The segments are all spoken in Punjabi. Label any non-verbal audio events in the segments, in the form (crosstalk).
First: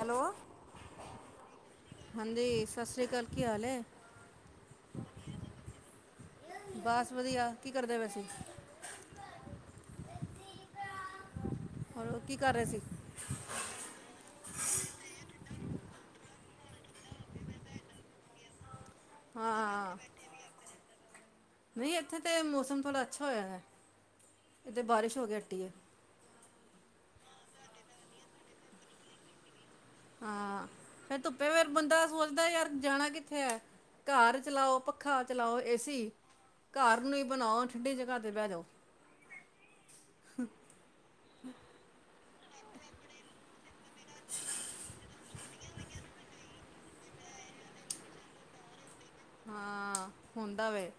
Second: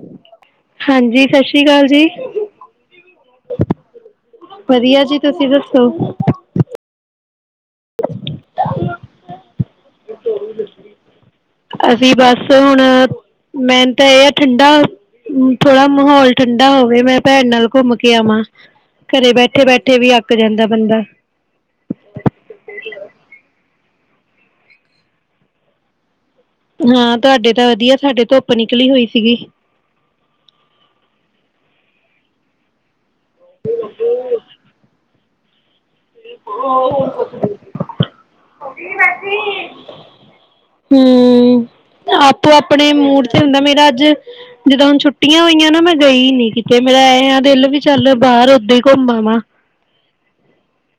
ਹੈਲੋ ਹਾਂਜੀ ਸਤ ਸ੍ਰੀ ਕਾਲ ਜੀ ਹਾਂਜੀ ਸਤਿ ਸ਼੍ਰੀ ਅਕਾਲ ਕੀ ਹਾਲ ਹੈ ਵਧੀਆ, ਜੀ ਤੁਸੀਂ ਦੱਸੋ? ਬਸ ਵਧੀਆ ਕੀ ਕਰਦੇ ਪਏ ਅਸੀਂ ਹੋਰ ਕੀ ਬਸ ਕਰ ਰਹੇ ਹੁਣ ਸੀ ਮੇਨ ਤਾਂ ਇਹ ਹੈ ਠੰਡਾ ਥੋੜਾ ਮਾਹੌਲ ਠੰਡਾ ਹੋਵੇ ਮੈਂ ਭੈਣ ਨਾਲ ਘੁੰਮ ਕੇ ਆਵਾਂ, ਘਰੇ ਬੈਠੇ ਹਾਂ ਬੈਠੇ ਵੀ ਅੱਕ ਜਾਂਦਾ ਬੰਦਾ ਨਹੀਂ ਇੱਥੇ ਤੇ ਮੌਸਮ ਥੋੜਾ ਅੱਛਾ ਹੋਇਆ। ਇਥੇ ਬਾਰਿਸ਼ ਹੋ ਕੇ ਹਟੀ ਏ। ਹਾਂ ਤੁਹਾਡੇ ਤਾਂ ਵਧੀਆ ਧਾਡੇ ਧੁੱਪ ਨਿਕਲੀ ਹੋਈ ਸੀਗੀ। ਹਾਂ ਫੇਰ ਧੁੱਪੇ ਫੇਿਰ ਬੰਦਾ ਸੋਚਦਾ ਯਾਰ ਜਾਣਾ ਕਿੱਥੇ ਏ ਘਰ ਚਲਾਓ ਪੱਖਾ ਚਲਾਓ ਏਸੀ। ਘਰ ਨੂੰ ਹੀ ਬਨਾਓ ਠੰਡੀ ਜਗ੍ਹਾ ਤੇ ਬਹਿ ਜਾਓ। ਹ (inaudible) ਹੂੰ ਆਪੋ ਆਪਣੇ ਮੂਡ ਤੇ ਹੁੰਦਾ ਮੇਰਾ ਅੱਜ ਜਦੋ ਹੁਣ ਛੁੱਟੀਆਂ ਹੋਈਆਂ ਨਾ ਮੈਂ ਗਈ ਨੀ ਕਿਤੇ ਮੇਰਾ ਐ ਆ ਦਿਲ ਵੀ ਚੱਲ ਬਾਹਰ ਓਦ ਹਾਂ ਹੁੰਦਾ ਵੇਂ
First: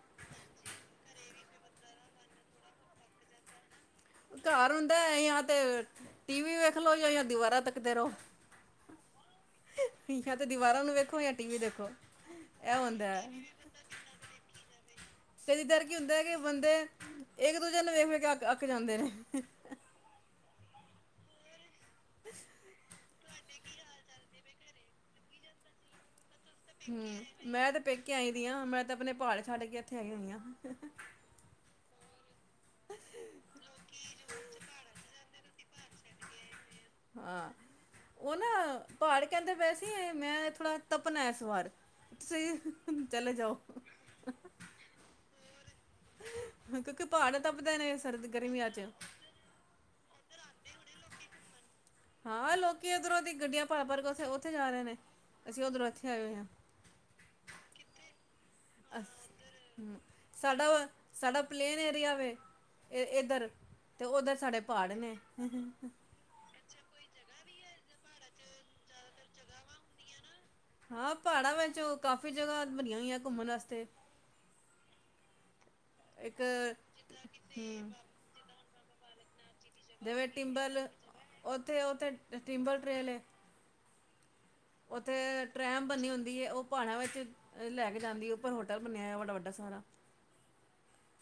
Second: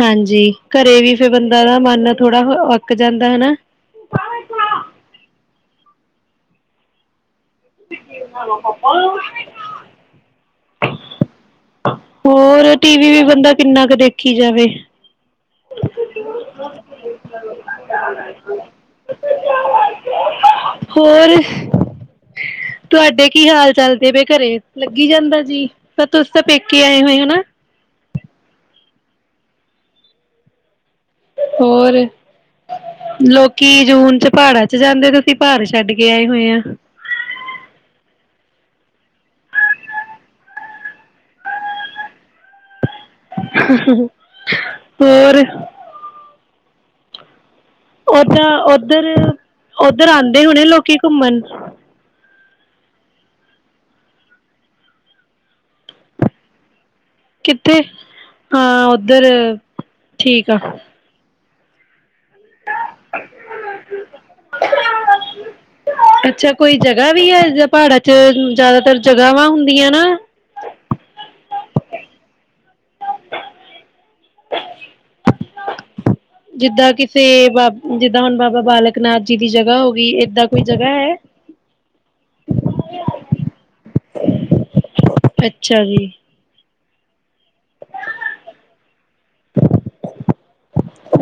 ਹਾਂਜੀ ਘਰੇ ਵੀ ਫਿਰਰ ਬੰਦਾ ਦਾ ਮਨ ਥੋੜਾ ਅੱਕ ਜਾਂਦਾ ਹਨਾ ਘਰ ਹੁੰਦਾ ਜਾਂ ਤੇ ਟੀ ਵੀ ਵੇਖ ਲਓ ਜਾਂ ਜਾਂ ਦੀਵਾਰ ਤਬਕਦੇ ਰਹੋ ਉਹਲ (unintelligible) ਜਾਂ ਤੇ ਦੀਵਾਰਾਂ ਨੂੰ ਵੇਖੋ ਜਾਂ ਟੀਵ ਦੇਖੋ ਹੋਰ ਇਹ ਹੁੰਦਾ ਟੀਵੀ ਵੀ ਹੈ ਬੰਦਾ ਕਿੰਨਾ ਕੁ ਦੇਖੀ ਜਾਵੇ ਕਦੀ (inaudible) ਤਰ ਕੀ ਹੁੰਦਾ ਹੈ ਕਿ ਬੰਦੇ ਇੱਕ ਦੂਜੇ ਨੂੰ ਵੇਖ ਵੇਖ ਕੇ ਅੱਕ ਅੱਕ ਜਾਂਦੇ ਨੇ। ਹੋਰ- ਤੁਹਾਡੇ ਕੀ ਹਾਲ ਚਲਦੇ ਘਰੇ ਲੱਗੀ ਜਾਂਦਾ ਜੀ ਤਾਂ ਤਾਂ ਪੇਕੇ ਆਏ ਹੋਏ ਹਨਾ ਮੈਂ ਤੇ ਪੇਕੇ ਆਈ ਦੀ ਹ ਮੈਂ ਤਾਂ ਆਪਣੇ ਪਹਾੜੇ ਛਾੜੇ ਕੇ ਇੱਥੇ ਆਈ ਹੋਈਆਂ ਹੋਰ ਲੋਕੀ ਜੂਨ ਚ ਪਹਾੜਾਂ ਚ ਜਾਂਦੇ ਤੁਸੀਂ ਪਹਾੜ ਛੱਡ ਕੇ ਆਏ ਹੋਏ ਆ ਹਾਂ ਉਹ ਨਾ ਪਹਾੜ ਕਹਿੰਦੇ ਵੈਸੇ ਮੈਂ ਥੋੜਾ ਤਪਣਾ ਇਸ ਵਾਰ ਤੁਸੀਂ- ਚਲੇ ਜਾਓ ਹੋਰ- ਕਿਉਕਿ ਪਹਾੜ ਤਪਦੇ ਨੇ ਸਰਦ ਓਦ ਗਰਮੀਆਂ ਚ। ਉਓਧਰ ਉਓਧਰ ਆਉਂਦੇ ਹੋਣੇ ਲੋਕੀ ਘੁੰਮਣ ਹਾਂ ਲੋਕੀ ਉਓਧਰੋਂ ਦੀ ਗੱਡੀਆਂ ਭਰ ਭਰ ਕੇ ਉਥੇ ਉੱਥੇ ਜਾ ਰਹੇ ਨੇ ਅਸੀਂ ਉਓਧਰੋਂ ਇੱਥੇ ਆਏ ਹੋ ਹਾਂ ਕਿੱਥੇ ਹਾਂ ਉੱਧਰ ਹੂੰ ਠੀਕ ਆ ਸਾਡਾ ਸਾਡਾ ਪਲੇਨ ਏਰੀਆ ਵ ਇਹ ਇਧਰ ਤੇ ਉਧਰ ਸਾਡੇ ਪਹਾੜ ਨੇ ਅੱਛਾ ਕੋਈ ਜਗ੍ਹਾ ਵੀ ਹੈ ਪਹਾੜਾਂ ਚ ਜ਼ਿਆਦਾਤਰ ਜਗ੍ਹਾਵਾਂ ਹੁੰਦੀਆਂ ਨਾ ਹਾਂ ਪਹਾੜਾਂ ਵਿੱਚ ਕਾਫ਼ੀ ਜਗ੍ਹਾ ਬਨਿਆ ਹੋਈਆਂ ਘੁੰਮਣ ਵਾਸਤੇ (inaudible) ਇੱਕ ਜਿੱਦਾਂ ਕਿਸੇ ਬਾਬ ਜਿੱਦਾਂ ਹੁਣ ਬਾਬਾ ਬਾਲਕ (inaudible) ਹੋ ਗਈ ਜਵੇ ਏਦਾਂ ਕੋਈ ਟਿੰਬਲ ਜਗ੍ਹਾ ਹੈ? ਓਥੇ ਉਓਥੇ ਟਿੰਬਲ ਟ੍ਰੇਲ ਏ ਉੱਥੇ ਅੱਛਾ ਟ੍ਰੈਮ ਜੀ। ਬਨੀ ਹੁੰਦੀ ਹੈ ਉਹ ਪਹਾੜਿਆਂ ਵਿੱਚ ਲੈ ਕੇ ਜਾਂਦੀ ਉੱਪਰ ਹੋਟਲ ਬਣਿਆ ਹੋਇ ਬੜਾ ਵੱਡਾ ਸਾਰਾ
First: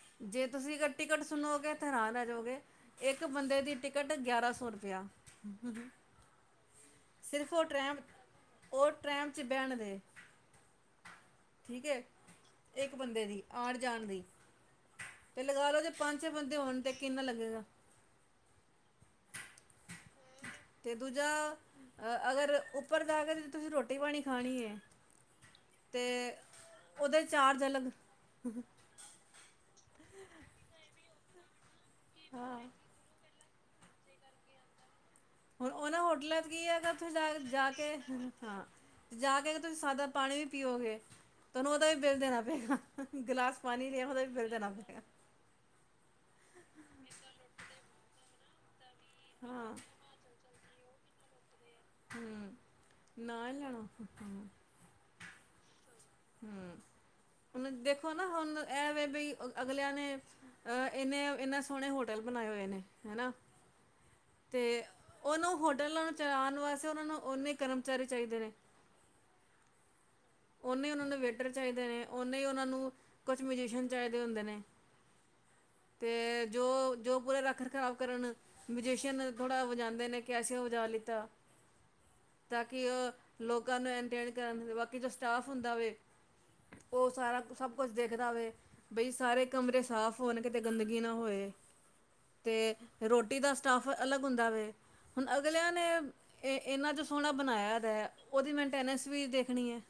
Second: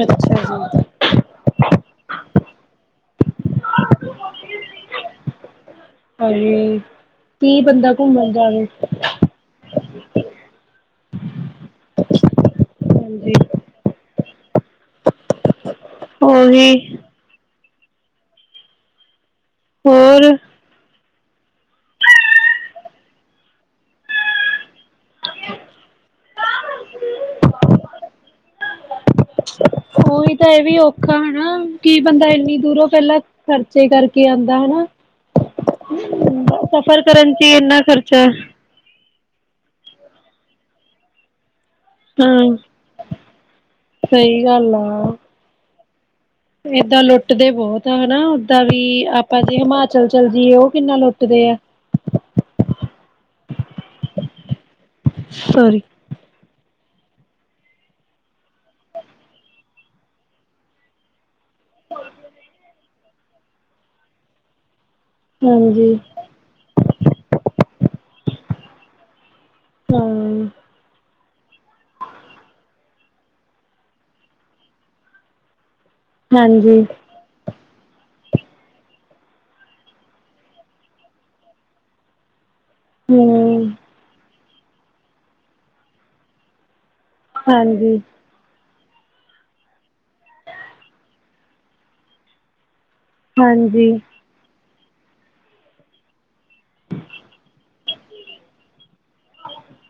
ਅੱਛਾ ਜੇ ਤੁਸੀਂ ਜੀ, ਟਿਕਟ ਸੁਣੋਗੇ ਤਾਂ ਹੈਰਾਨ ਰਹਜਾਊਗੇ ਇੱਕ ਬੰਦੇ ਦੀ ਟਿਕਟ ਗਿਆਰਾਂ ਸੌ ਰੁਪਇਆ ਹਾਂਜੀ ਸਿਰਫ ਕੀ ਉਹ ਬੰਦਾ ਟ੍ਰੈਮ ਘੁੰਮਣ ਜਾਵੇ। ਉਹ ਟ੍ਰੈਮ ਚ ਬਹਿਣ ਦੇ ਠੀਕ ਹੈ ਇੱਕ ਬੰਦੇ ਹਾਂਜੀ। ਦੀ ਆਉਣ ਜਾਣ ਦੀ ਤੇ ਲਗਾ ਲੋ ਜੇ ਪੰਜ ਛੇ ਬੰਦੇ ਹੋਣ ਤੇ ਉਹੀ ਕਿੰਨਾ ਲੱਗੇਗਾ। ਹੋਰ ਤੇ ਦੂਜਾ ਅਗਰ ਉੱਪਰ ਜਾ ਕੇ ਤੁਸੀਂ ਰੋਟੀ ਪਾਣੀ ਖਣੀ ਏ। ਤੇ ਉਹਦੇ ਚਾਰਜ ਅਲੱਗ। ਉਹੀ ਤਾਂ ਇਹ ਵੀ ਔਖਾ ਹੈ ਨਾਂ। ਕੀ ਬੰਦਾ ਇੰਨੀ ਹਾਂ ਦੂਰੋਂ ਪਹਿਲਾਂ ਖਰਚੇ ਕਰਕੇ ਆਉਂਦਾ ਹੈ ਨਾਂ। ਹੁਣ ਉਹਨਾਂ ਹੋਟਲਾਂ ਚ ਕੀ ਹੈ ਤਾਂ ਉੱਥੇ ਚ ਜਾ ਇੰਨਾ ਕੇ ਖਰਚਾ ਹਾਂ ਜਾ ਕੇ ਤੁਸੀਂ ਸਾਦਾ ਪਾਣੀ ਵੀ ਪੀਓਗੇ। ਤੁਹਨੂੰ ਉਹਦਾ ਵੀ ਬਿੱਲ ਦੇਣਾ ਹਾਂ। ਪਏਗਾ ਗਿਲਾਸ ਪਾਣੀ ਲਿਆ ਉਹਦਾ ਵੀ ਸਹੀ ਬਿੱਲ ਦੇਣਾ ਗੱਲ ਪਏਗਾ। ਆ। ਏਦਾਂ ਲੁੱਟਦੇ ਬਹੁਤ ਆ ਹੈ ਨਾਂ ਓਦਾਂ ਵੀ। ਆਪਾਂ ਜੇ ਹਾਂ ਹਿਮਾਚਲ ਚੱਲ ਜਾਈਏ ਉਹ। ਕਿੰਨਾ ਲੁੱਟਦੇ ਆ ਹਮ ਨਾ ਹੀ ਲੈਣਾ ਸੋਰੀ। ਹਮ ਹੁਣ ਦੇਖੋ ਨਾ ਹੁਣ ਇਹ ਵ ਬਈ ਅਗਲਿਆਂ ਨੇ ਅਹ ਇੰਨੇ ਇੰਨੇ ਸੋਹਣੇ ਹੋਟਲ ਬਣਾਏ ਹੋਏ ਨੇ। ਹੈਨਾ ਤੇ ਉਹਨੂੰ ਹਾਂਜੀ। ਹੋਟਲਾਂ ਨੂੰ ਚਲਾਉਣ ਵਾਸਤੇ ਉਹਨਾਂ ਨੂੰ ਓਨੇ ਕਰਮ ਕਰਮਚਾਰੀ ਚਾਹੀਦੇ ਨੇ। ਹਾਂ, ਉਹਨੇ ਉਹਨਾਂ ਨੂੰ ਵੇਖ। ਚਾਹੀਦੇ ਨੇ ਓੇ ਉਹਨਾ ਨੂੰ ਕੁਛ ਮਿਊਜੀਸ਼ੀਅਨ ਚਾਹੀਦੇ ਹੁੰਦੇ ਨੇ। ਹਾਂਜੀ ਖ਼ਰਾਬ ਕਰਨ ਮਜੀਸ਼ਅਨ ਥੋੜਾ ਵਜਾਉਂਦੇ ਨੇ ਕੈਸਿਓ ਵਜਾ ਲਿੱਤਾ ਤਾਂ ਕਿ ਉਹ ਹੂੰ, ਲੋਕਾਂ ਨੂੰ ਕਰਨ। ਬਾਕੀ ਜੋ ਸਟਾਫ ਹੁੰਦਾ ਵੇ। ਉਹ ਸਾਰਾ ਸਭ ਕੁਛ ਹਾਂਜੀ। ਦੇਖਦਾ ਹੋਵੇ। ਬਈ ਸਾਰੇ ਕਮਰੇ ਸਾਫ਼ ਹੋਣ ਕਿਤੇ ਗੰਦਗੀ ਨਾ ਹੋਏ ਅਤੇ ਰੋਟੀ ਦਾ ਸਟਾਫ ਹਾਂਜੀ, ਅਲੱਗ ਹੁੰਦਾ ਵੇ। ਹੁਣ ਅਗਲਿਆਂ ਨੇ ਇਨਾ ਜੋ ਸੋਹਣਾ ਬਣਾਇਆ ਉਹਦੀ ਮੇਨਟੇਨੈਂਸ ਵੀ ਦੇਖਣੀ ਹੈ।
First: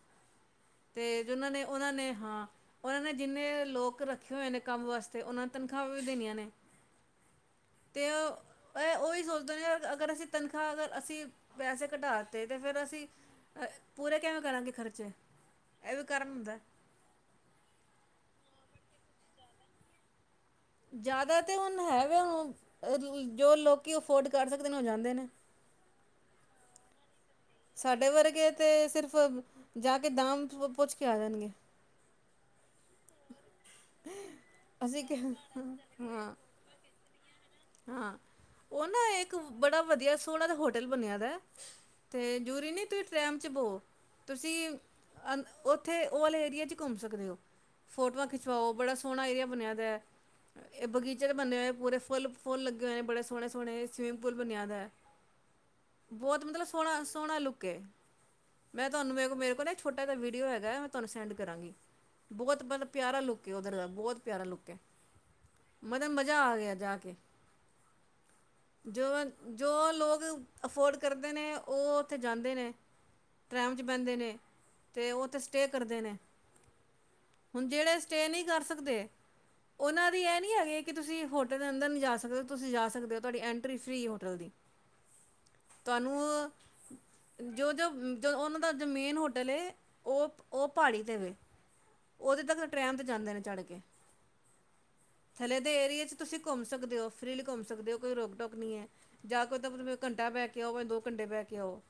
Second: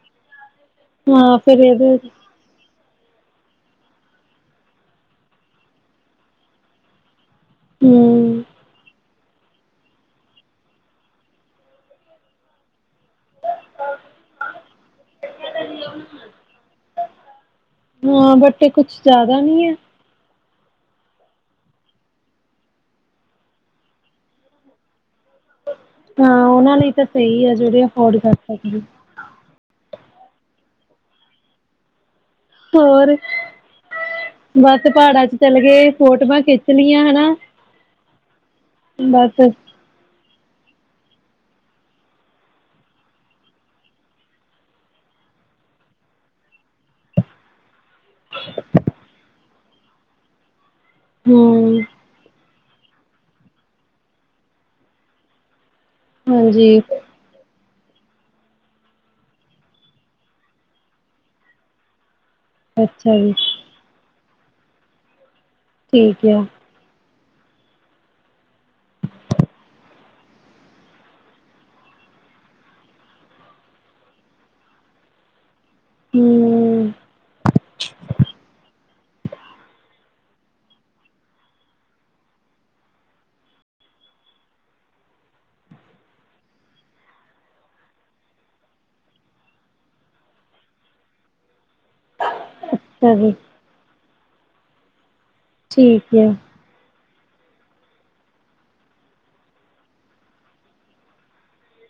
ਤੇ ਹਾਂ ਜਿਨਾਂ ਫਿਰ ਨੇ ਉਹਨਾਂ ਇਹਦੇ ਨੇ ਹਾਂ। ਉਹਨਾਂ ਨੇ ਜਿੰਨੇ ਲੋਕ ਰੱਖੇ ਹੋਏ ਨੇ ਕੰਮ ਵਾਸਤੇ ਉਹਨਾਂ ਨੂੰ ਤਨਖਾਹਾਂ ਵੀ ਦੇਣੀਆਂ ਨੇ। ਤੇ ਹੂੰ, ਉਹੀ ਸੋਚ ਦੁ ਅਗਰ ਅਸੀਂ ਤਨਖਾਹ ਅਗਰ ਅਸੀਂ ਪੈਸੇ ਕਟਾਤੇ ਤੇ ਫੇਿਰ ਅਸੀਂ ਪੂਰੇ ਕਿਵੇਂ ਕਰਾਂਗੇ ਖਰਚ ਹਾਂ ਬ ਤੇ ਕੁਛ ਜ਼ਿਆਦਾ ਨੀ ਹੈ ਜ਼ਿਆਦਾ ਤੇ ਹੁਣ ਹੈ ਹੁ ਜੋ ਲੋਕੀ ਅਫੋਰਡ ਕਰ ਸਕਦੇ ਨੇ ਉਹ ਜਾਂਦੇ ਨੇ ਹ ਉਹਨਾਂ ਲਈ ਤਾਂ ਸਹੀ ਆ ਜਿਹੜੇ ਸਾਡੇ ਅਫੋਰਡ ਕਰ ਵਰਗੇ ਸਕਦੇ। ਤੇ ਸਿਰਫ਼ ਜਾ ਕੇ ਦਾਮ ਪੁੱਜ ਕੇ ਆ ਜਾਣਗੇ ਹੋਰ ਬਸ ਅਸੀਂ ਕਿ ਪਹਾੜਾਂ ਚ ਚਲੇ ਗਏ ਹਾਂ ਫੋਟੋਆਂ ਖਿੱਚ ਲਈਆਂ ਹਨਾ ਹਾਂ ਹਾਂ ਉਹ ਨਾ ਇੱਕ ਬੜਾ ਵਧੀਆ ਸੋਨਾਂ ਦਾ ਹੋਟਲ ਬਣਿਆ ਦਾ ਅਤੇ ਜੂਰੀ ਨਹੀਂ ਤੁਸੀਂ ਟ੍ਰੈਮ 'ਚ ਬੋੋ ਤੁਸੀਂ ਅ ਉੱਥੇ ਉਹ ਵਾਲੇ ਏਰੀਏ 'ਚ ਘੁੰਮ ਸਕਦੇ ਹੋ ਫੋਟੋਆਂ ਖਿਚਵਾਓ ਬੜਾ ਸੋਹਣਾ ਏਆ ਬਣਿਆ ਤੇ ਇਹ ਬਗੀਚੇ ਬੰਦੇ ਹੋਏ ਹੂੰ, ਪੂਰੇ ਫੁੱਲ ਫੋਨ ਲੱਗੇ ਹੋਏ ਨੇ ਬੜੇ ਸੋਹਣੇ ਸੋਹਣੇ ਸ ਸਿੰਵਿਮਿੰਗ ਪੂਲ ਬਣਿਆ ਦਾ ਹੈ ਬਹੁਤ ਮਤਲਬ ਹਾਂਜੀ ਸੋਹਣਾ ਸੋਹਣਾ ਲੁੱਕ ਓਕੇ ਮੈਂ ਤੁਹਾਨੂੰ ਮੇਰੇ ਕੋ ਮੇਰੇ ਕੋਲ ਨਾ ਛੋਟਾ ਜਿਹਾ ਵੀਡੀਓ ਹੈਗਾ ਮੈਂ ਤੁਹਾਨੂੰ ਸੈਂਡ ਕਰਾਂਗੀ ਬਹੁਤ ਮਤਲਬ ਅੱਛਾ ਪਿਆਰਾ ਜੀ। ਲੁਕ ਏ ਉਧਰ ਦਾ ਬਹੁਤ ਪਿਆਰਾ ਲੁੱਕ ਹੈ ਮਤਲਬ ਮਜ਼ਾ ਆ ਗਿਆ ਜਾ ਕੇ ਜੋ ਜੋ ਲੋਕਗ ਅਫੋਰਡ ਕਰਦੇ ਨੇ ਉਹ ਉੱਥੇ ਜਾਂਦੇ ਨੇ ਟਰੈਮ ' ਬਹਿੰਦੇ ਨੇ ਤੇ ਉਹ ਉੱਥੇ (unintelligible) ਕਰਦੇ ਨੇ ਹੂੰ, ਹੁਣ ਜਿਹੜੇ ਸਟੇਅ ਨਹੀਂ ਕਰ ਸਕਦੇ ਉਹਨਾਂ ਦੀ ਇਹ ਨਹੀਂ ਹੈਗੀ ਕਿ ਤੁਸੀਂ ਹੋਟਲ ਦੇ ਅੰਦਰ ਨਹੀਂ ਜਾ ਸਕ ਤੁਸੀਂ ਜਾ ਸਕਦੇ ਹੋ ਤੁਹਾਡੀ ਐਂਟਰੀ ਫੀ ਹੋਟਲ ਦੀ ਤੁਹਾਨੂੰ ਜੋ ਜੋ ਉਹਨਾਂ ਦਾ ਜੋ ਮੇਨ ਹੋਟਲ ਉਹ ਉਹ ਪਹਾੜੀ ਤੇ ਵ ਉਹਦੇ ਤੱਕ ਟ੍ਰੈਨ ਤੇ ਚਲੋ ਜਾਂਦੇ ਨੇ ਚੜ੍ਹ ਕੇ ਥੱਲੇ ਦੇ ਏਰੀਏ ਚ ਠੀਕ ਆ। ਤੁਸੀਂ ਘੁੰਮ ਸਕਦੇ ਹੋ ਫ੍ਰਰੀ ਲਈ ਘੁੰਮ ਸਕਦੇ ਹੋ ਕੋਈ ਰੋਕ ਟੋਕ ਨਹੀਂ ਹੈ ਜਾਂ ਕੋਈ ਤਾਂ ਘੰਟਾ ਬਹਿ ਕੇ ਆਓ ਜਾਂ ਦੋ ਘੰਟੇ ਬਹਿ ਕੇ ਆਓ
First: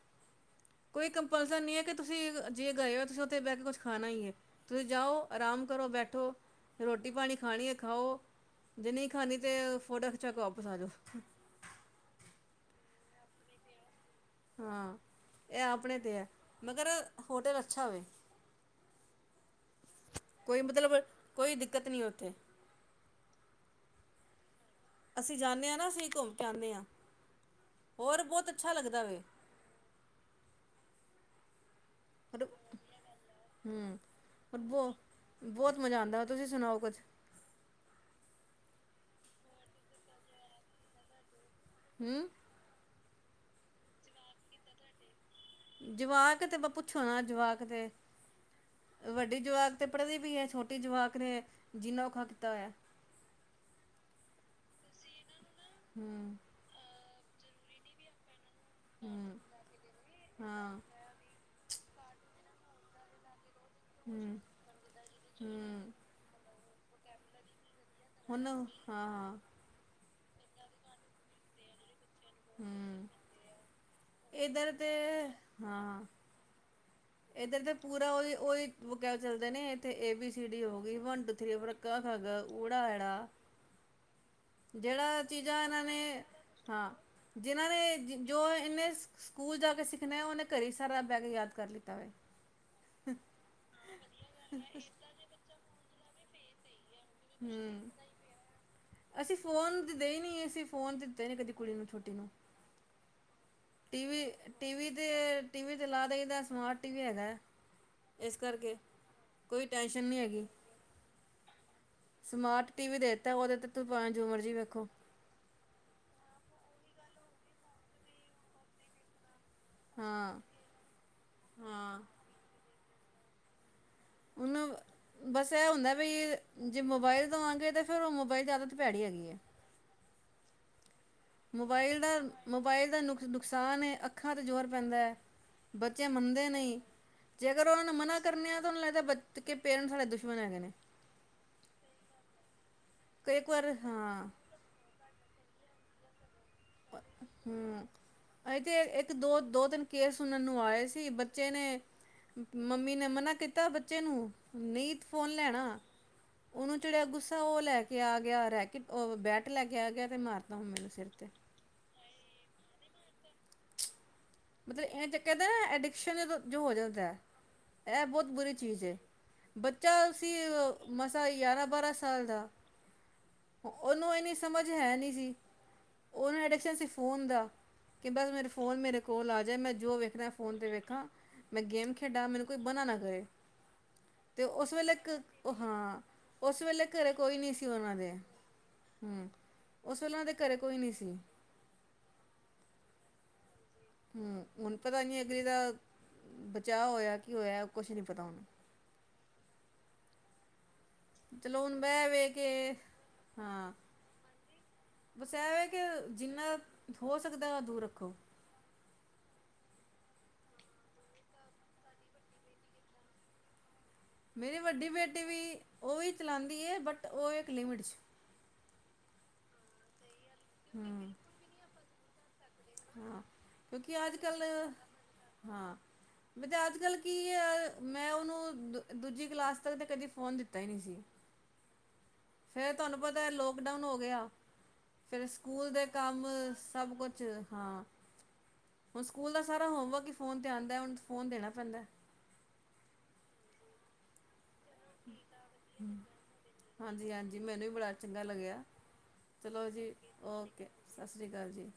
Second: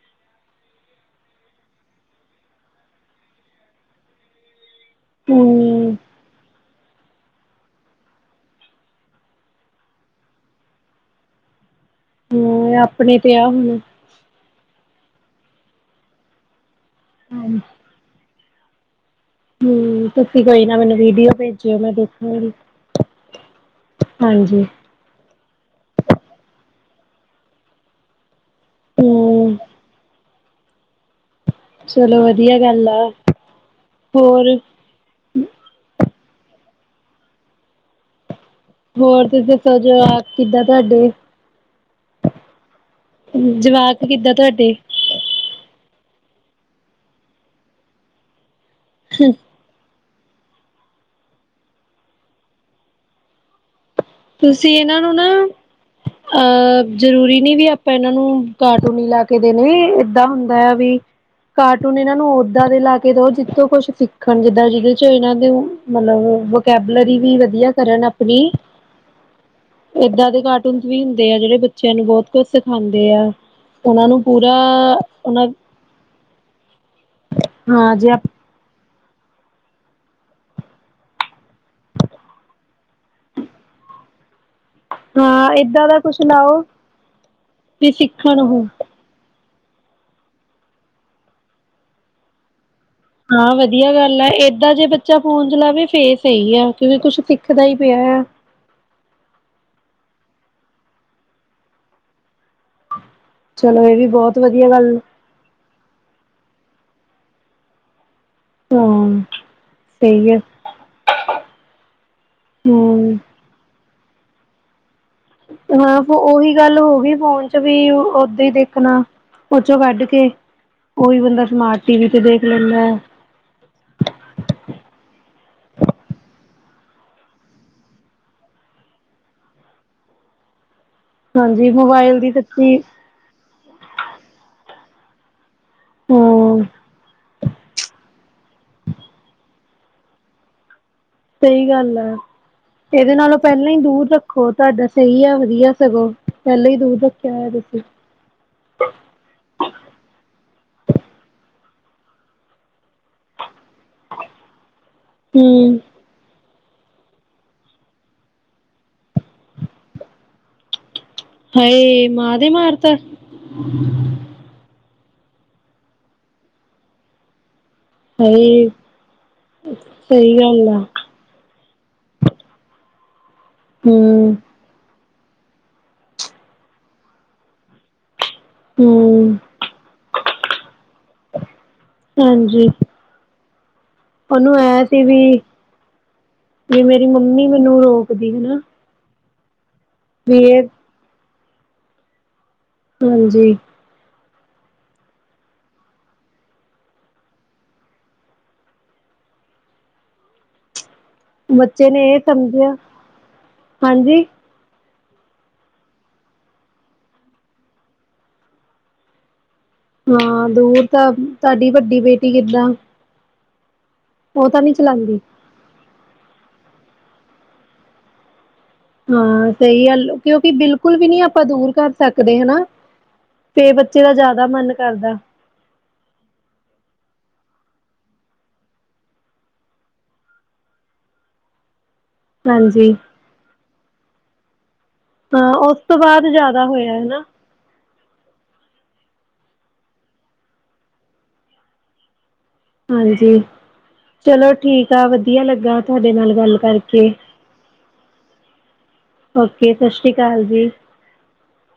ਕੋਈ ਕੰਪਲਸਰ ਨਹੀਂ ਹੈ ਕਿ ਤੁਸੀਂ ਜੇ ਗਏ ਹੋ ਤੁਸੀਂ ਉੱਥੇ ਬਹਿ ਕੇ ਕੁਛ ਖਾਣਾ ਹੀ ਹੈ ਤੁਸੀਂ ਜਾਓ ਆਰਾਮ ਕਰੋ ਹੂੰ, ਬੈਠੋ ਰੋਟੀ ਪਾਣੀ ਖਣੀ ਖਾਓ ਜ ਨਹੀਂ ਖਣੀ ਫਾ ਚੱਕ ਵਾਪਸ ਆ ਜਾੋ ਹਮ ਆਪਣੇ ਤੇ ਆ ਹੁਣ ਹਾਂ ਇਹ ਆਪਣੇ ਤੇ ਹੈ ਮਗਰ ਹੋਟਲ ਅੱਛਾ ਹੋਵੇ ਹਮ ਤੁਸੀਂ ਕੋਈ ਨਾ ਮਤਲਬ ਮੈਨੂੰ ਵੀਡੀਓ ਕੋਈ ਭੇਜਿਓ ਦਿੱਕਤ ਮੈਂ ਨਹੀਂ ਉੱਥੇ ਦੇਖਾਂਗੀ ਹਾਂਜੀ ਅਸੀਂ ਜਾਂਦੇ ਹਾਂ ਨਾ ਅਸੀਂ ਘੁੰਮ ਕੇ ਆਦੇ ਹਾਂ ਹੋਰ ਬਹੁਤ ਅੱਛਾ ਲੱਗਦਾ ਵੈ। ਹੂੰ ਚਲੋ ਵਧੀਆ ਗੱਲ ਆ ਹੂੰ ਹੋਰ ਬਹੁ ਬਹੁਤ ਮਜ਼ਾ ਆਉਂਦਾ। ਤੁਸੀਂ ਸੁਣਾਓ ਕੁਛ। ਹੋਰ ਤੁਸੀਂ ਦੱਸੋ ਜੋ ਕਿੱਦਾਂ ਤੁਹਾਡੇ। ਹੂੰ ਜਵਾਕ ਕਿੱਦਾਂ ਤੁਹਾਡੇ। ਜਵਾਕ ਤੇ ਪੁੱਛੋ ਨਾ ਜਵਾਕ ਤੇ ਵੱਡੀ ਜਵਾਕ ਤੇ ਕੱਪੜੇ ਦੀ ਵੀ ਹੈ ਛੋਟੀ ਜਵਾਕ ਨੇ ਜਿੰਨਾ ਔਖਾ ਕੀਤਾ ਹੋਇਆ। ਤੁਸੀਂ ਇਹਨਾਂ ਨੂੰ ਨਾ ਹਮ ਅਹ। ਜ਼ਰੂਰੀ ਨੀ ਵੀ ਆਪਾਂ ਇਹਨਾਂ ਨੂੰ ਕਾਰਟੂਨ ਹੀ ਲਾ ਹਮ ਕੇ ਦੇਣੇ ਏਦਾਂ ਹੁੰਦਾ ਆ ਹਾਂ ਵੀ ਕਾਰਟੂਟਨ ਇਹਨਾਂ ਨੂੰ ਉਓਦਾਂ ਦੇ ਲਾ ਕੇ ਦੋ ਜਿੱਥੋਂ ਕੁਛ ਹਮ ਸਿੱਖਣ ਜਿੱਦਾਂ ਜਿਹਦੇ ਚ ਇਹਨਾਂ ਦੇ ਹਮ ਮਤਲਬ ਕੈਬਲਰੀ ਵੀ ਵਧੀਆ। ਕਰਨ ਹੁਣ ਆਪਣੀ ਹਾਂ ਹਾਂ। ਏਦਾਂ ਦੇ ਕਾਰਟੂਨ ਵੀ ਹੁੰਦੇ ਆ ਜਿਹੜੇ ਬੱਚਿਆਂ ਨੂੰ ਬਹੁਤ ਕੁਛ ਸਿਖਾਉਂਦੇ ਹਮ ਆ। ਉਹਨਾਂ ਨੂੰ ਪੂਰਾ ਇੱਧਰ ਤੇ ਉਹਨਾਂ ਹਾਂ ਇੱਧਰ ਤੇ ਹਾਂ ਪੂਰਾ ਜੇ ਉਹੀ ਉਹੀ ਕਿਆ ਚੱਲਦੇ ਨੇ ਇੱਥੇ ਏ ਬੀ ਸੀ ਡੀ ਹੋ ਗਈ ਵਨ ਟੂ ਥਰੀ ਫਿਰ ਕਾ ਖਾ ਗਾ ਉ ਐੜਾ। ਜਿਹੜਾ ਹਾਂ ਚੀਜ਼ਾਂ ਇਹਨਾਂ ਏਦਾਂ ਦਾ ਕੁਛ ਨੇ ਲਾਓ ਹਾਂ ਜਿਨਾਂ ਵੀ ਨੇ ਸਿੱਖਣ ਜੋ ਉਹ ਇਨੇ ਸਕੂਲ ਜਾ ਕੇ ਸਿੱਖਣਾ ਉਹਨੇ ਘਰੇ ਸਾਰਾ ਬਹਿ ਕੇ ਯਾਦ ਕਰ ਲਤਾ ਹੋ। ਹਾਂ ਵਧੀਆ ਗੱਲ ਆ ਏਦਾਂ ਜੇ ਬੱਚਾ ਫੋਨ ਚਲਾਵੇ ਫੇਰ ਸਹੀ ਆ। ਕਿਉਕਿ ਕੁਛ ਸਿੱਖਦਾ ਹੀ ਹੂੰ ਪਿਆ ਆ। ਅਸੀਂ ਫੋਨ ਦੇ ਹੀ ਨੀ ਅਸੀਂ ਫੋਨ ਤੇ ਦਿੱਤੇ ਨ ਕਦੀ ਕੁੜੀ ਨੂੰ ਛੋਟੀ ਨੂੰ ਚਲੋ ਇਹ ਵੀ ਟੀਵੀ ਬਹੁਤ ਵਧੀਆ ਗੱਲ ਤੇ ਟੀਵੀ ਤੇ ਲਾ ਦੇਈਦਾ। ਸਮਾਰਟ ਟੀ ਵੀ ਹੈਗਾ। ਇਸ ਕਰਕੇ ਹਾਂ ਕੋਈ ਟੈਂਸ਼ਨ ਨਹੀਂ ਸਹੀ ਹੈ ਹੈਗੀ ਸਮਾਰਟ ਟੀ ਵੀ ਦੇ ਹਮ ਦਿੱਤਾ ਉਹਦੇ ਤੇ ਤੂੰ ਪੰਜ ਜੋ ਮਰਜ਼ੀ ਵੇਖੋ। ਹਾਂ ਓਹ ਉਹੀ ਗੱਲ ਹੋ ਗਈ, ਫੋਨ ਚ ਵੀ ਓਹਦਾਂ ਹੀ ਦੇਖਨਾ। ਉਹ ਚੋ ਕੱਢ ਕੇ, ਹਾਂ ਉਹੀ ਬੰਦਾ ਸਮਾਰਟ ਟੀ ਹਾਂ ਵੀ ਤੇ ਦੇਖ ਲੈਂਦਾ ਏ। ਉਹ ਨਾ ਬ ਬਸ ਇਹ ਹੁੰਦਾ ਵੀ ਜੇ ਮੋਬਾਈਲ ਦੇਵਾਂਗੇ, ਤੇ ਫਿਰ ਉਹ ਮੋਬਾਈਲ ਦੀ ਆਦਤ ਤੇ ਭੈੜੀ ਹੈਗੀ ਹੈ। ਹਾਂਜੀ ਮੋਬਾਇਲ ਦਾ, ਦੀ ਸੱਚੀ ਮੋਬਾਇਲ ਦਾ ਨੁਕ ਨੁਕਸਾਨ ਏ, ਅੱਖਾਂ ਤੇ ਜੋਰ ਪੈਂਦਾ ਏ ਬੱਚੇ ਮੰਨਦੇ ਹਮ ਨਹੀਂ, ਜੇਕਰ ਉਹਨਾਂ ਨੂੰ ਮਨਾ ਕਰਨੇ ਆਂ ਤੇ ਉਹਨਾ ਨੂੰ ਲਗਦਾ ਏ ਬਚ ਕਿ ਪੇਰੇਂਟ ਸਾਡੇ ਦੁਸ਼ਮਣ ਹੈਗੇ ਨੇਂ। ਸਹੀ ਗੱਲ ਏ, ਇਹਦੇ ਕਈ ਨਾਲੋਂ ਇੱਕ ਪਹਿਲਾਂ ਵਾਰ ਹੀ ਦੂਰ ਹਾਂ ਰੱਖੋ ਤੁਹਾਡਾ ਸਹੀ ਹੈ, ਵਧੀਆ। ਸਗੋਂ ਪਹਿਲਾਂ ਹੀ ਦੂਰ ਅ ਰੱਖਿਆ ਹੋਇਆ ਤੁਸੀਂ ਹਮ ਐਂ ਤੇ ਇੱਕ ਦੋ-ਦੋ ਤਿੰਨ ਕੇਸ ਸੁਨਨ ਨੂੰ ਆਏ ਸੀ, ਬੱਚੇ ਨੇ ਅ ਹੰ ਮੰਮੀ ਨੇ ਮਨਾ ਕੀਤਾ ਬੱਚੇ ਨੂੰ, ਨਹੀਂ ਫੋਨ ਹਮ ਲੈਣਾ। ਉਹਨੂੰ ਚੜਿਆ ਗੁੱਸਾ, ਉਹ ਲਏ ਕੇ ਆ ਗਿਆ ਰੈਕੇਟ, ਓਹ ਬੈਟ ਲਏ ਕੇ ਆ ਗਿਆ ਤੇ ਮਾਰਤਾ ਮੰਮੀ ਦੇ ਸਿਰ ਤੇ। ਹਾਏ, ਮਾਂ ਦੇ ਮਾਰਤਾ। ਤੇ ਇੰਜ ਕਹਿੰਦੇ ਨਾ ਐਡਿਕਸ਼ਨ ਇਹਦਾ ਜੋ ਹੋ ਜਾਂਦਾ ਏ। ਇਹ ਬਹੁਤ ਬੁਰੀ ਹਾਏ ਚੀਜ਼ ਏ, ਬੱਚਾ ਅਸੀ ਸਹੀ ਗੱਲ ਆ ਮਸਾ ਹੀ ਬਾਰਾਹਾਂ ਸਾਲ ਦਾ। ਉਹਨੂੰ ਹਮ ਇਹਨੀ ਸਮਝ ਹੈ ਨੀ। ਸੀ ਉਹਨੂੰ ਐਡਿਕਸ਼ਨ ਸੀ ਫੋਨ ਦਾ ਕਿ ਬਸ ਮੇਰਾ ਫੋਨ ਮੇਰੇ ਕੋਲ ਹਮ ਆ ਜਾਏ ਮੈਂ ਜੋ ਵੇਖਨਾ ਏ ਫੋਨ ਤੇ ਵੇਖਾਂ, ਮੈਂ ਗੇਮ ਖੇਡਾਂ ਮੈਨੂੰ ਕੋਈ ਹਾਂਜੀ ਮਨਾ ਨਾ ਕਰੇ। ਤੇ ਉਹਨੂੰ ਉਸ ਐ ਵੇਹਲੇ ਸੀ ਕ ਵੀ ਉਹ ਹਾਂ ਉਸ ਵੀ ਵੇਲੇ ਮੇਰੀ ਘਰੇ ਕੋਈ ਮੰਮੀ ਨੀ ਸੀ ਮੈਨੂੰ ਉਹਨਾਂ ਦੇ ਰੋਕਦੀ ਹਨਾ ਹੂੰ। ਉਸ ਵੇਹਲੇ ਉਹਨਾਂ ਦੇ ਵੀ ਘਰੇ ਇਹ ਕੋਈ ਨੀ ਸੀ। ਹਾਂਜੀ ਹੂੰ ਹੁਨ ਪਤਾ ਨੀ ਅਗਲੀ ਦਾ ਬਚਾਅ ਹੋਇਆ ਕੀ ਹੋਇਆ ਏ ਕੁਛ ਨੀ ਪਤਾ ਹੁਣ ਚਲੋ ਹੁਣ ਬੱਚੇ ਨੇ ਮੈਂ ਇਹ ਵੇ ਕੇ ਸਮਝਿਆ ਹਾਂ ਹਾਂਜੀ। ਬਸ ਇਹ ਵੇ ਕਿ ਜਿੰਨਾ ਹੋ ਸਕਦਾ ਏ ਦੂਰ ਰੱਖੋ। ਹਾਂ ਦੂਰ ਤਾ ਤੁਹਾਡੀ ਵੱਡੀ ਬੇਟੀ ਕਿੱਹਦਾਂ। ਮੇਰੀ ਵੱਡੀ ਬੇਟੀ ਵੀ ਉਹ ਵੀ ਚਲਾਨ ਦੀ ਏ, ਬਟ ਉਹ ਇੱਕ ਲਿਮਿਟ 'ਚ। ਹਾਂ ਸਹੀ ਗੱਲ ਏ। ਕਿਉਂਕਿ ਬਿਲਕੁਲ ਵੀ ਹਮ ਨੀ ਆਪਾਂ ਦੂਰ ਕਰ ਸ ਸਕਦੇ ਹਨਾ। ਹਾਂ ਤੇ ਕਿਉਂਕਿ ਬੱਚੇ ਦਾ ਅਜਕਲ ਜ਼ਿਆਦਾ ਮਨ ਕਰਦਾ ਹਾਂ ਮੈਂ ਕਿਹਾ ਅੱਜ ਕੱਲ ਕੀ ਐ, ਮੈਂ ਉਹਨੂੰ ਦੂਜੀ ਕਲਾਸ ਤੱਕ ਤੇ ਕਦੀ ਫੋਨ ਦਿੱਤਾ ਹੀ ਨਹੀਂ ਸੀਗਾ। ਫੇਰ ਹਾਂਜੀ ਤੁਹਾਨੂੰ ਪਤਾ ਲੋਕਡਾਊਨ ਹੋ ਗਿਆ। ਫੇਰ ਹਾਂ ਸਕੂਲ ਉਸ ਦੇ ਤੋਂ ਬਾਅਦ ਕੰਮ ਜ਼ਿਆਦਾ ਸਭ ਹੋਇਆ ਹਨਾ ਕੁਛ ਹੁਣ ਸਕੂਲ ਦਾ ਸਾਰਾ ਹੋਮਵਰਕ ਹੀ ਫੋਨ ਤੇ ਆਉਂਦਾ ਹੁਣ ਫੋਨ ਦੇਣਾ ਪੈਂਦਾ ਹਾਂਜੀ ਚਲੋ ਠੀਕ ਆ ਵਧੀਆ ਲੱਗਾ ਤੁਹਾਡੇ ਨਾਲ ਗੱਲ ਕਰਕੇ ਹਾਂਜੀ ਹਾਂਜੀ ਮੈਨੂੰ ਵੀ ਬੜਾ ਚੰਗਾ ਲੱਗਿਆ। ਚਲੋ ਓਕੇ ਜੀ ਸਤਿ ਸ਼੍ਰੀ ਅਕਾਲ ਓਕੇ, ਜੀ ਸਤਿ ਸ੍ਰੀ ਅਕਾਲ ਜੀ।